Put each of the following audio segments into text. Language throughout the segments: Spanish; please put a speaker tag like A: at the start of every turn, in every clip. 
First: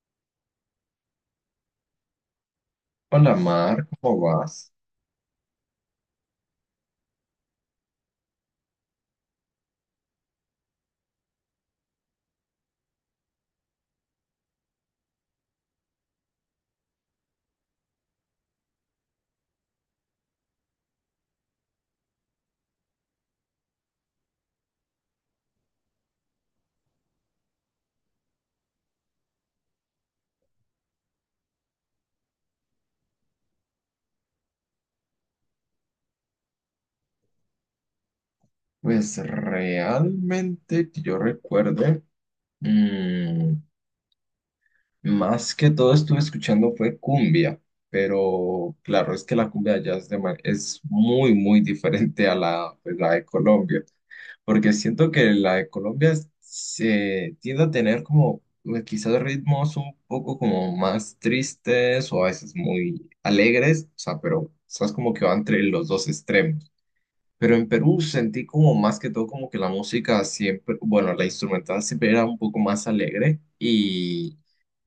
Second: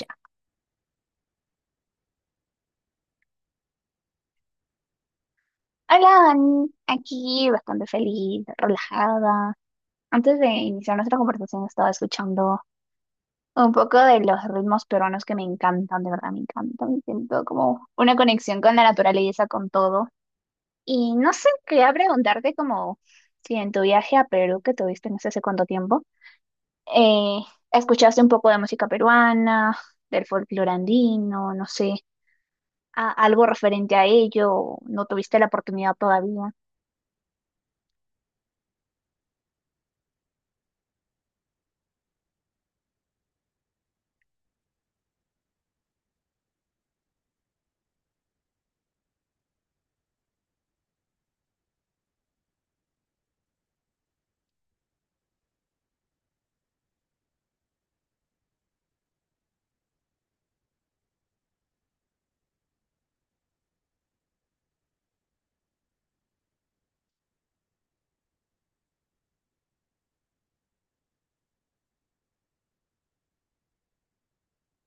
A: Ya.
B: Hola Mar, ¿cómo vas?
A: Hola, Dani. Aquí bastante feliz, relajada. Antes de iniciar nuestra conversación estaba escuchando un poco de los ritmos peruanos que me encantan, de verdad me encantan. Siento como una conexión con la naturaleza, con todo. Y no sé, quería preguntarte como si en tu viaje a Perú que tuviste no sé hace cuánto tiempo, eh, escuchaste un poco de música peruana, del folclore andino, no sé, algo referente a ello, o no tuviste la oportunidad todavía.
B: Pues realmente que yo recuerde, mm, más que todo estuve escuchando fue cumbia, pero claro, es que la cumbia allá es, es muy diferente a la, pues, la de Colombia, porque siento que la de Colombia se tiende a tener como quizás ritmos un poco como más tristes o a veces muy alegres, o sea, pero estás como que va entre los dos extremos. Pero en Perú sentí como más que todo como que la música siempre, bueno, la instrumental siempre era un poco más alegre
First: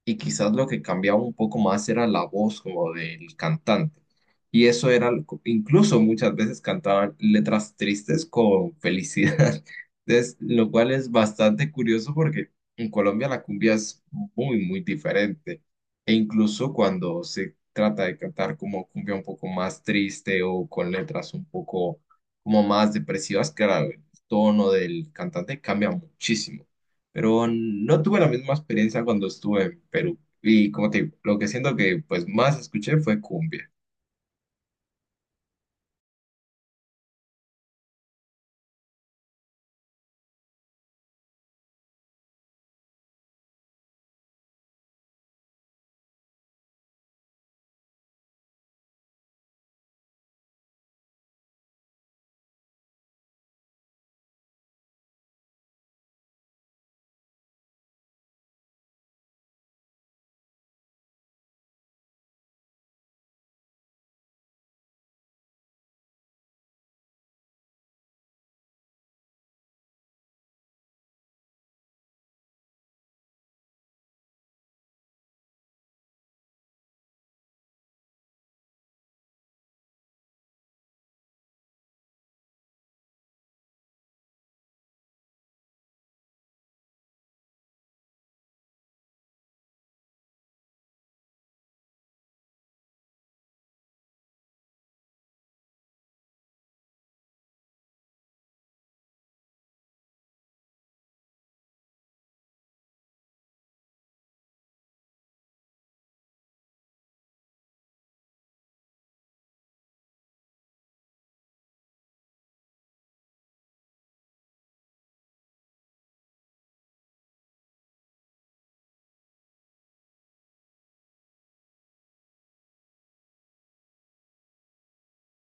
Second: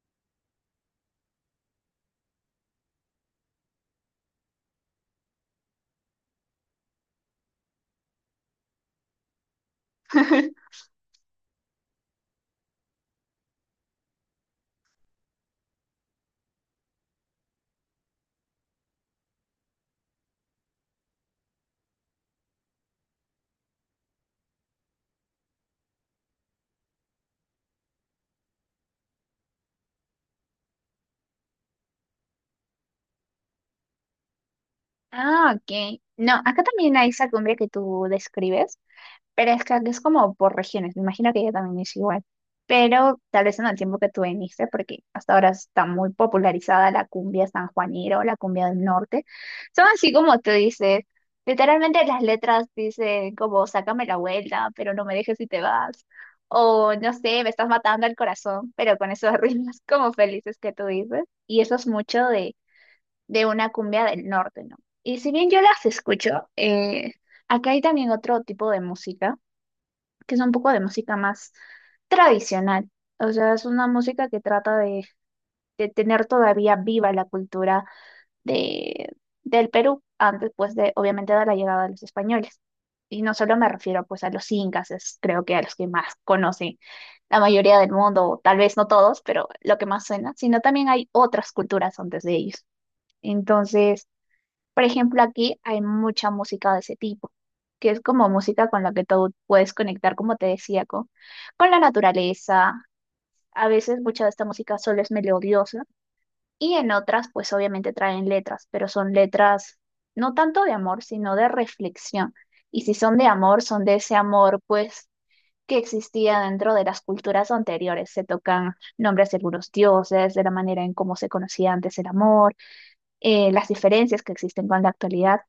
B: y quizás lo que cambiaba un poco más era la voz como del cantante. Y eso era, incluso muchas veces cantaban letras tristes con felicidad. Entonces, lo cual es bastante curioso porque en Colombia la cumbia es muy diferente. E incluso cuando se trata de cantar como cumbia un poco más triste o con letras un poco como más depresivas, claro, el tono del cantante cambia muchísimo. Pero no tuve la misma experiencia cuando estuve en Perú. Y como te digo, lo que siento que pues más escuché fue cumbia.
A: Ah, ok. No, acá también hay esa cumbia que tú describes, pero es que acá es como por regiones. Me imagino que ella también es igual. Pero tal vez en el tiempo que tú viniste, porque hasta ahora está muy popularizada la cumbia sanjuanera o la cumbia del norte. Son así como tú dices. Literalmente las letras dicen como sácame la vuelta, pero no me dejes si te vas. O no sé, me estás matando el corazón, pero con esos ritmos como felices que tú dices. Y eso es mucho de una cumbia del norte, ¿no? Y si bien yo las escucho, acá hay también otro tipo de música, que es un poco de música más tradicional. O sea, es una música que trata de, tener todavía viva la cultura de, del Perú, antes pues de, obviamente, de la llegada de los españoles. Y no solo me refiero pues a los incas, es creo que a los que más conocen la mayoría del mundo, o tal vez no todos, pero lo que más suena, sino también hay otras culturas antes de ellos. Entonces, por ejemplo, aquí hay mucha música de ese tipo, que es como música con la que tú puedes conectar, como te decía, con, la naturaleza. A veces mucha de esta música solo es melodiosa y en otras, pues obviamente traen letras, pero son letras no tanto de amor, sino de reflexión. Y si son de amor, son de ese amor, pues, que existía dentro de las culturas anteriores. Se tocan nombres de algunos dioses, de la manera en cómo se conocía antes el amor, las diferencias que existen con la actualidad.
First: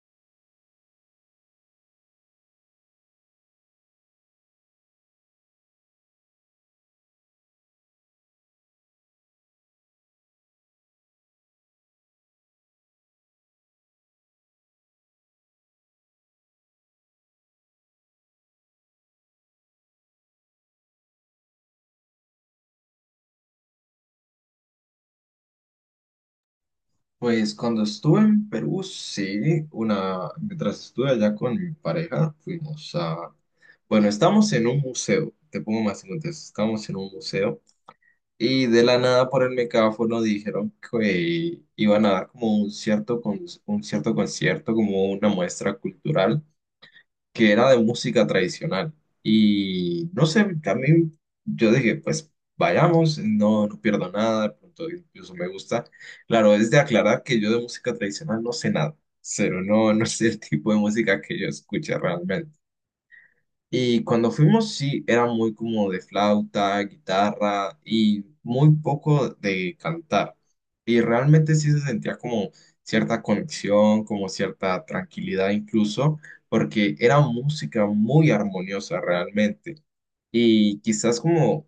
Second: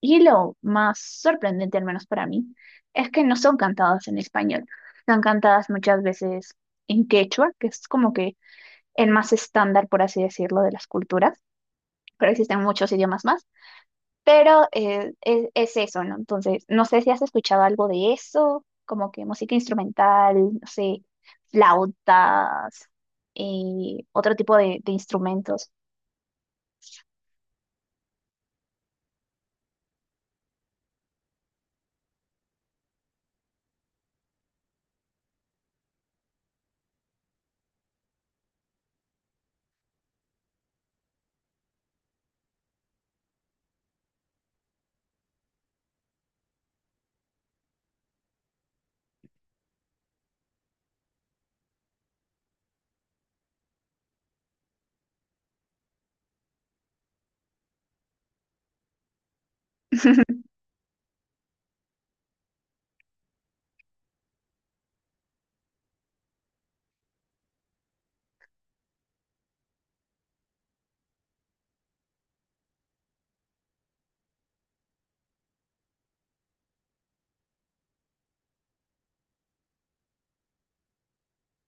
A: Y lo más sorprendente, al menos para mí, es que no son cantadas en español. Son cantadas muchas veces en quechua, que es como que el más estándar, por así decirlo, de las culturas, pero existen muchos idiomas más. Pero es eso, ¿no? Entonces, no sé si has escuchado algo de eso, como que música instrumental, no sé, flautas, y otro tipo de, instrumentos.
B: Pues cuando estuve en Perú, sí, una, mientras estuve allá con mi pareja, fuimos a, bueno, estamos en un museo, te pongo más en contexto, estamos en un museo. Y de la nada por el megáfono dijeron que iban a dar como un cierto, un cierto concierto, como una muestra cultural que era de música tradicional. Y no sé, también yo dije, pues vayamos, no, no pierdo nada, de pronto incluso me gusta. Claro, es de aclarar que yo de música tradicional no sé nada, pero no, no es el tipo de música que yo escuché realmente. Y cuando fuimos, sí, era muy como de flauta, guitarra y muy poco de cantar. Y realmente sí se sentía como cierta conexión, como cierta tranquilidad incluso, porque era música muy armoniosa realmente. Y quizás como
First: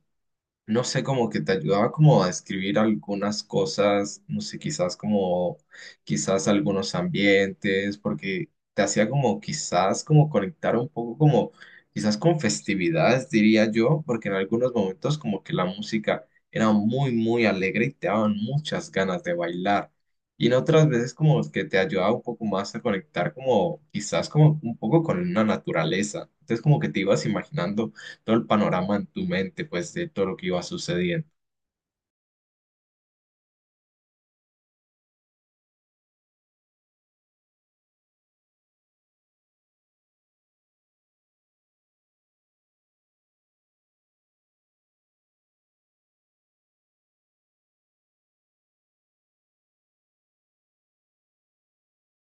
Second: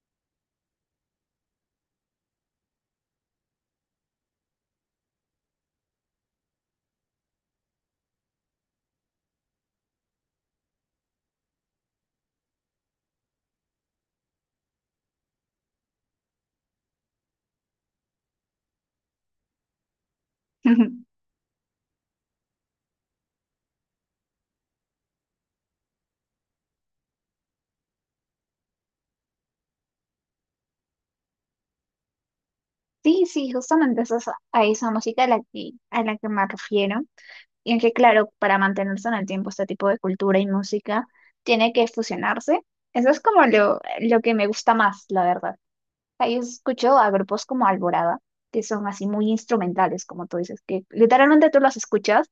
B: no sé, como que te ayudaba como a describir algunas cosas, no sé, quizás como, quizás algunos ambientes, porque te hacía como quizás como conectar un poco como, quizás con festividades, diría yo, porque en algunos momentos como que la música era muy alegre y te daban muchas ganas de bailar. Y en otras veces como que te ayudaba un poco más a conectar como, quizás como un poco con la naturaleza. Entonces como que te ibas imaginando todo el panorama en tu mente, pues, de todo lo que iba sucediendo.
A: Sí, sí, justamente esa es a esa música a la que, me refiero. Y en que, claro, para mantenerse en el tiempo este tipo de cultura y música, tiene que fusionarse. Eso es como lo, que me gusta más, la verdad. Ahí escucho a grupos como Alborada, que son así muy instrumentales, como tú dices, que literalmente tú los escuchas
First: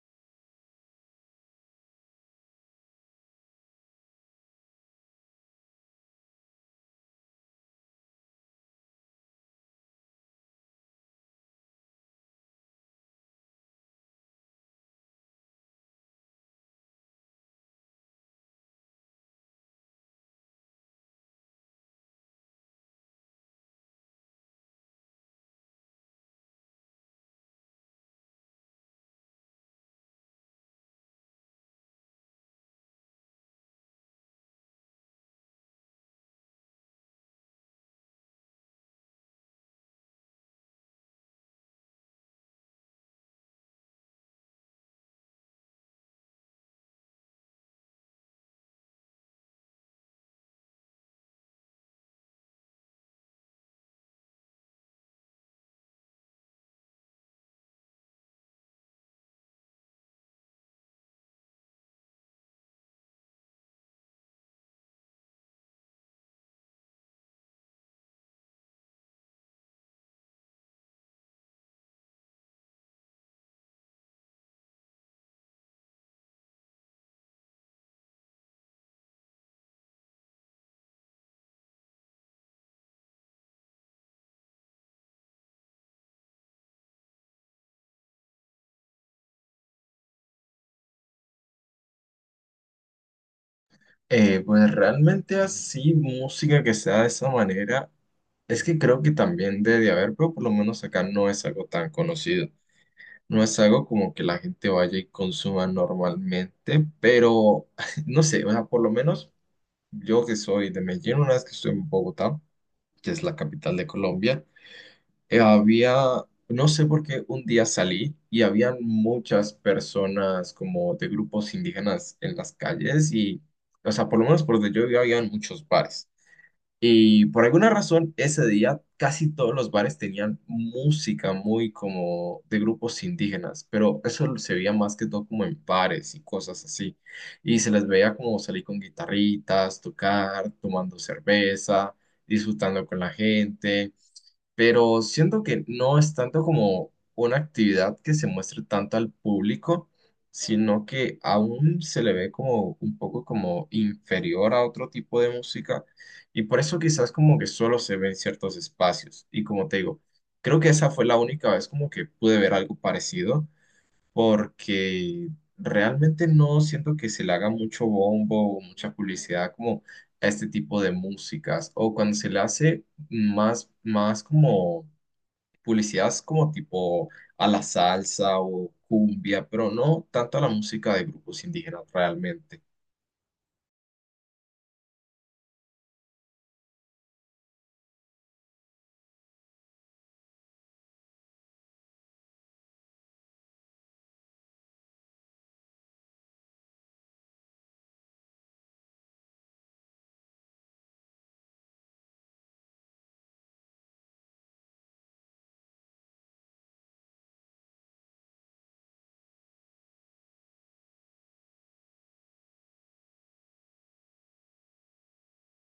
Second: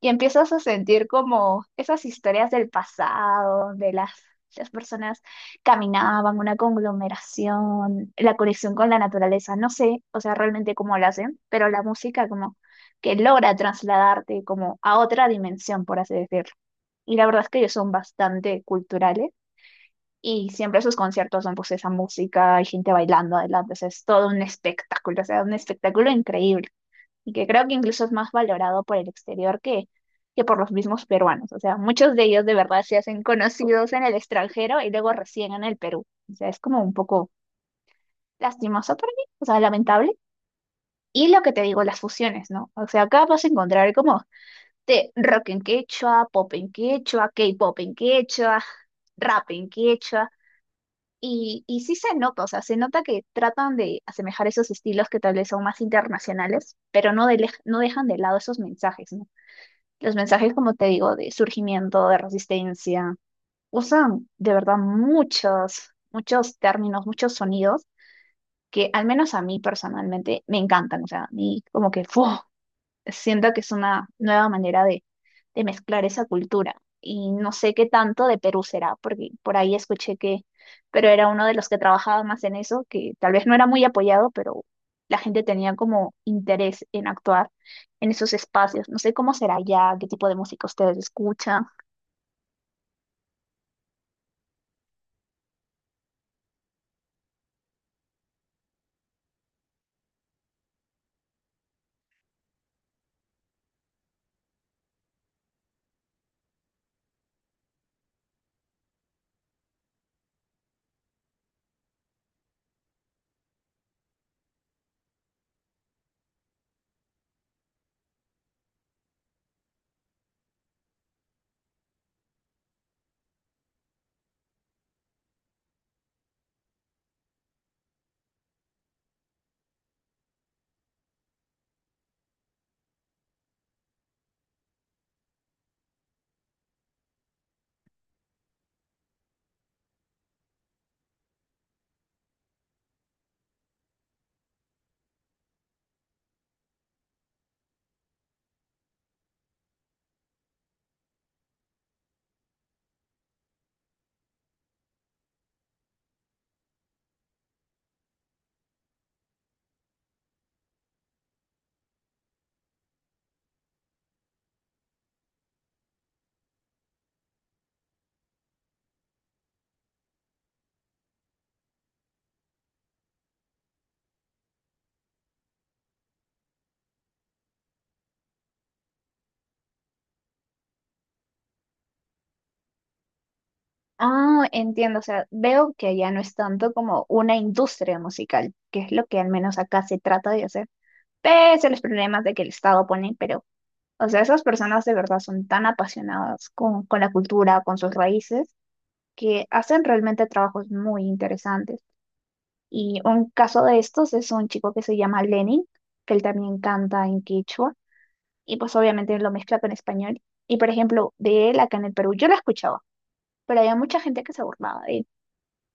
A: y empiezas a sentir como esas historias del pasado, de las, personas caminaban, una conglomeración, la conexión con la naturaleza, no sé, o sea, realmente cómo lo hacen, pero la música como que logra trasladarte como a otra dimensión, por así decirlo. Y la verdad es que ellos son bastante culturales y siempre sus conciertos son pues esa música, hay gente bailando adelante, o sea, es todo un espectáculo, o sea, un espectáculo increíble. Y que creo que incluso es más valorado por el exterior que, por los mismos peruanos. O sea, muchos de ellos de verdad se hacen conocidos en el extranjero y luego recién en el Perú. O sea, es como un poco lastimoso para mí, o sea, lamentable. Y lo que te digo, las fusiones, ¿no? O sea, acá vas a encontrar como de rock en quechua, pop en quechua, K-pop en quechua, rap en quechua. Y sí se nota, o sea, se nota que tratan de asemejar esos estilos que tal vez son más internacionales, pero no, de, no dejan de lado esos mensajes, ¿no? Los mensajes, como te digo, de surgimiento, de resistencia, usan de verdad muchos, muchos términos, muchos sonidos que al menos a mí personalmente me encantan, o sea, a mí como que, ¡fu! Siento que es una nueva manera de, mezclar esa cultura. Y no sé qué tanto de Perú será, porque por ahí escuché que Perú era uno de los que trabajaba más en eso, que tal vez no era muy apoyado, pero la gente tenía como interés en actuar en esos espacios. No sé cómo será allá, qué tipo de música ustedes escuchan.
B: Pues realmente así, música que sea de esa manera, es que creo que también debe de haber, pero por lo menos acá no es algo tan conocido. No es algo como que la gente vaya y consuma normalmente, pero no sé, o sea, por lo menos yo que soy de Medellín, una vez que estoy en Bogotá, que es la capital de Colombia, había, no sé por qué un día salí y habían muchas personas como de grupos indígenas en las calles y, o sea, por lo menos por donde yo vivía habían muchos bares. Y por alguna razón ese día casi todos los bares tenían música muy como de grupos indígenas, pero eso se veía más que todo como en bares y cosas así. Y se les veía como salir con guitarritas, tocar, tomando cerveza, disfrutando con la gente, pero siento que no es tanto como una actividad que se muestre tanto al público, sino que aún se le ve como un poco como inferior a otro tipo de música y por eso quizás como que solo se ve en ciertos espacios. Y como te digo, creo que esa fue la única vez como que pude ver algo parecido porque realmente no siento que se le haga mucho bombo o mucha publicidad como a este tipo de músicas, o cuando se le hace más como publicidad es como tipo a la salsa o cumbia, pero no tanto a la música de grupos indígenas realmente.
A: Ah, entiendo, o sea, veo que allá no es tanto como una industria musical, que es lo que al menos acá se trata de hacer, pese a los problemas de que el Estado pone, pero, o sea, esas personas de verdad son tan apasionadas con, la cultura, con sus raíces, que hacen realmente trabajos muy interesantes. Y un caso de estos es un chico que se llama Lenin, que él también canta en quechua, y pues obviamente lo mezcla con español. Y por ejemplo, de él acá en el Perú, yo lo escuchaba, pero había mucha gente que se burlaba de él.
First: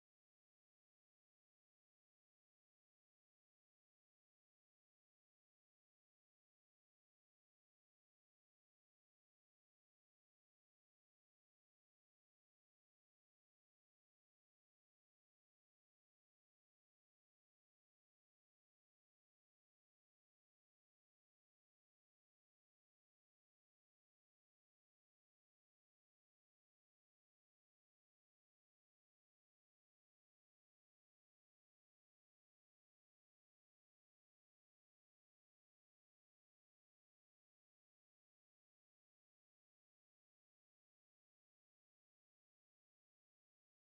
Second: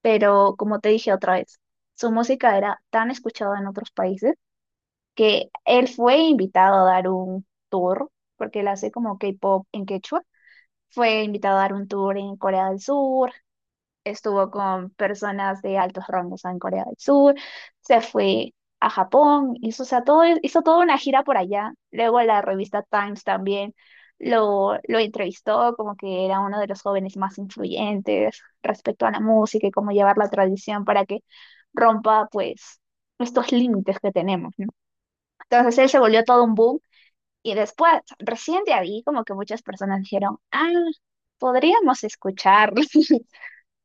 A: Pero como te dije otra vez, su música era tan escuchada en otros países que él fue invitado a dar un tour, porque él hace como K-pop en quechua. Fue invitado a dar un tour en Corea del Sur, estuvo con personas de altos rangos en Corea del Sur, se fue a Japón, hizo, o sea, todo, hizo toda una gira por allá. Luego la revista Times también lo, entrevistó como que era uno de los jóvenes más influyentes respecto a la música y cómo llevar la tradición para que rompa pues estos límites que tenemos, ¿no? Entonces él se volvió todo un boom y después, recién de ahí, como que muchas personas dijeron, ah, podríamos escucharlo.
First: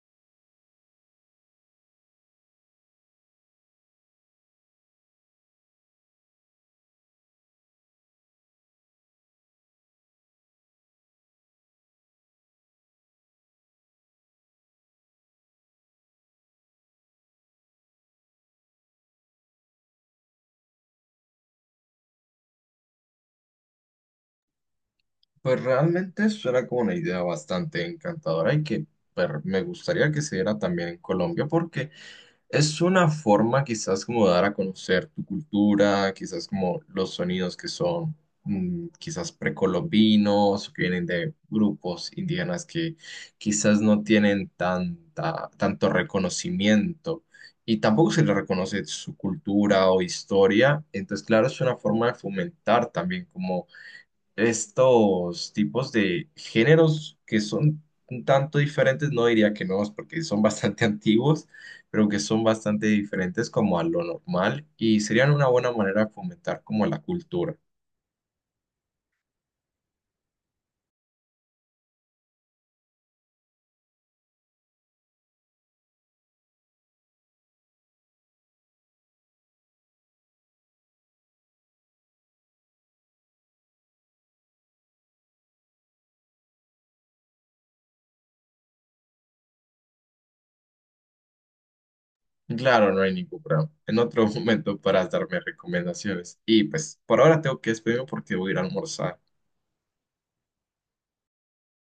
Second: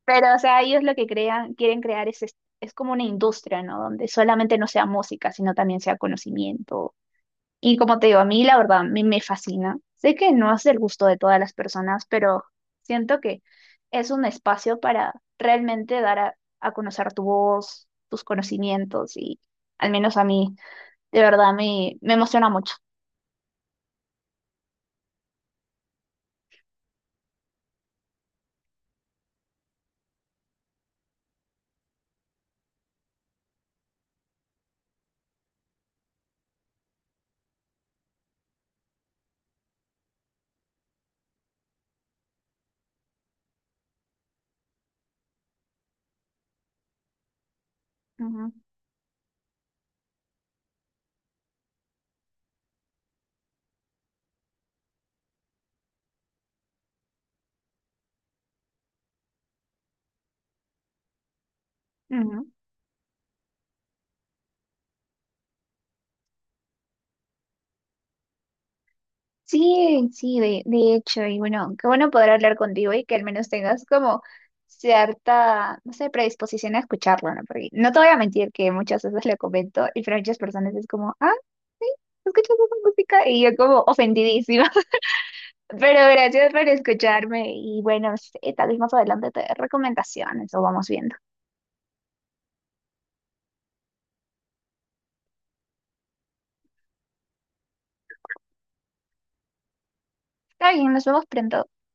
A: Pero, o sea, ellos lo que crean, quieren crear es, es como una industria, ¿no? Donde solamente no sea música, sino también sea conocimiento. Y como te digo, a mí la verdad me, fascina. Sé que no es del gusto de todas las personas, pero siento que es un espacio para realmente dar a, conocer tu voz, tus conocimientos y al menos a mí, de verdad, me, emociona mucho.
B: Pues realmente suena como una idea bastante encantadora y que pues, me gustaría que se diera también en Colombia porque es una forma quizás como de dar a conocer tu cultura, quizás como los sonidos que son quizás precolombinos, o que vienen de grupos indígenas que quizás no tienen tanta, tanto reconocimiento y tampoco se les
A: Ujú,
B: reconoce su cultura o historia. Entonces, claro, es una forma de fomentar también estos tipos de géneros que son un tanto diferentes, no diría que nuevos porque son bastante antiguos, pero que son
A: ujú.
B: bastante diferentes como a lo normal y serían una buena manera de fomentar como la cultura.
A: Sí, sí, de, hecho, y bueno, qué bueno poder hablar contigo y que al menos tengas como cierta, no sé, predisposición a escucharlo, ¿no? Porque no te voy a mentir que muchas veces le comento y para muchas personas es como, ah, sí, escuchas esa música y yo como ofendidísima. Pero gracias por escucharme y bueno, sí, tal vez más adelante te dé recomendaciones o vamos viendo.
B: Claro, no hay ningún problema. En otro momento para darme recomendaciones. Y pues por ahora tengo que despedirme porque voy a ir a almorzar.
A: Está bien, nos vemos pronto.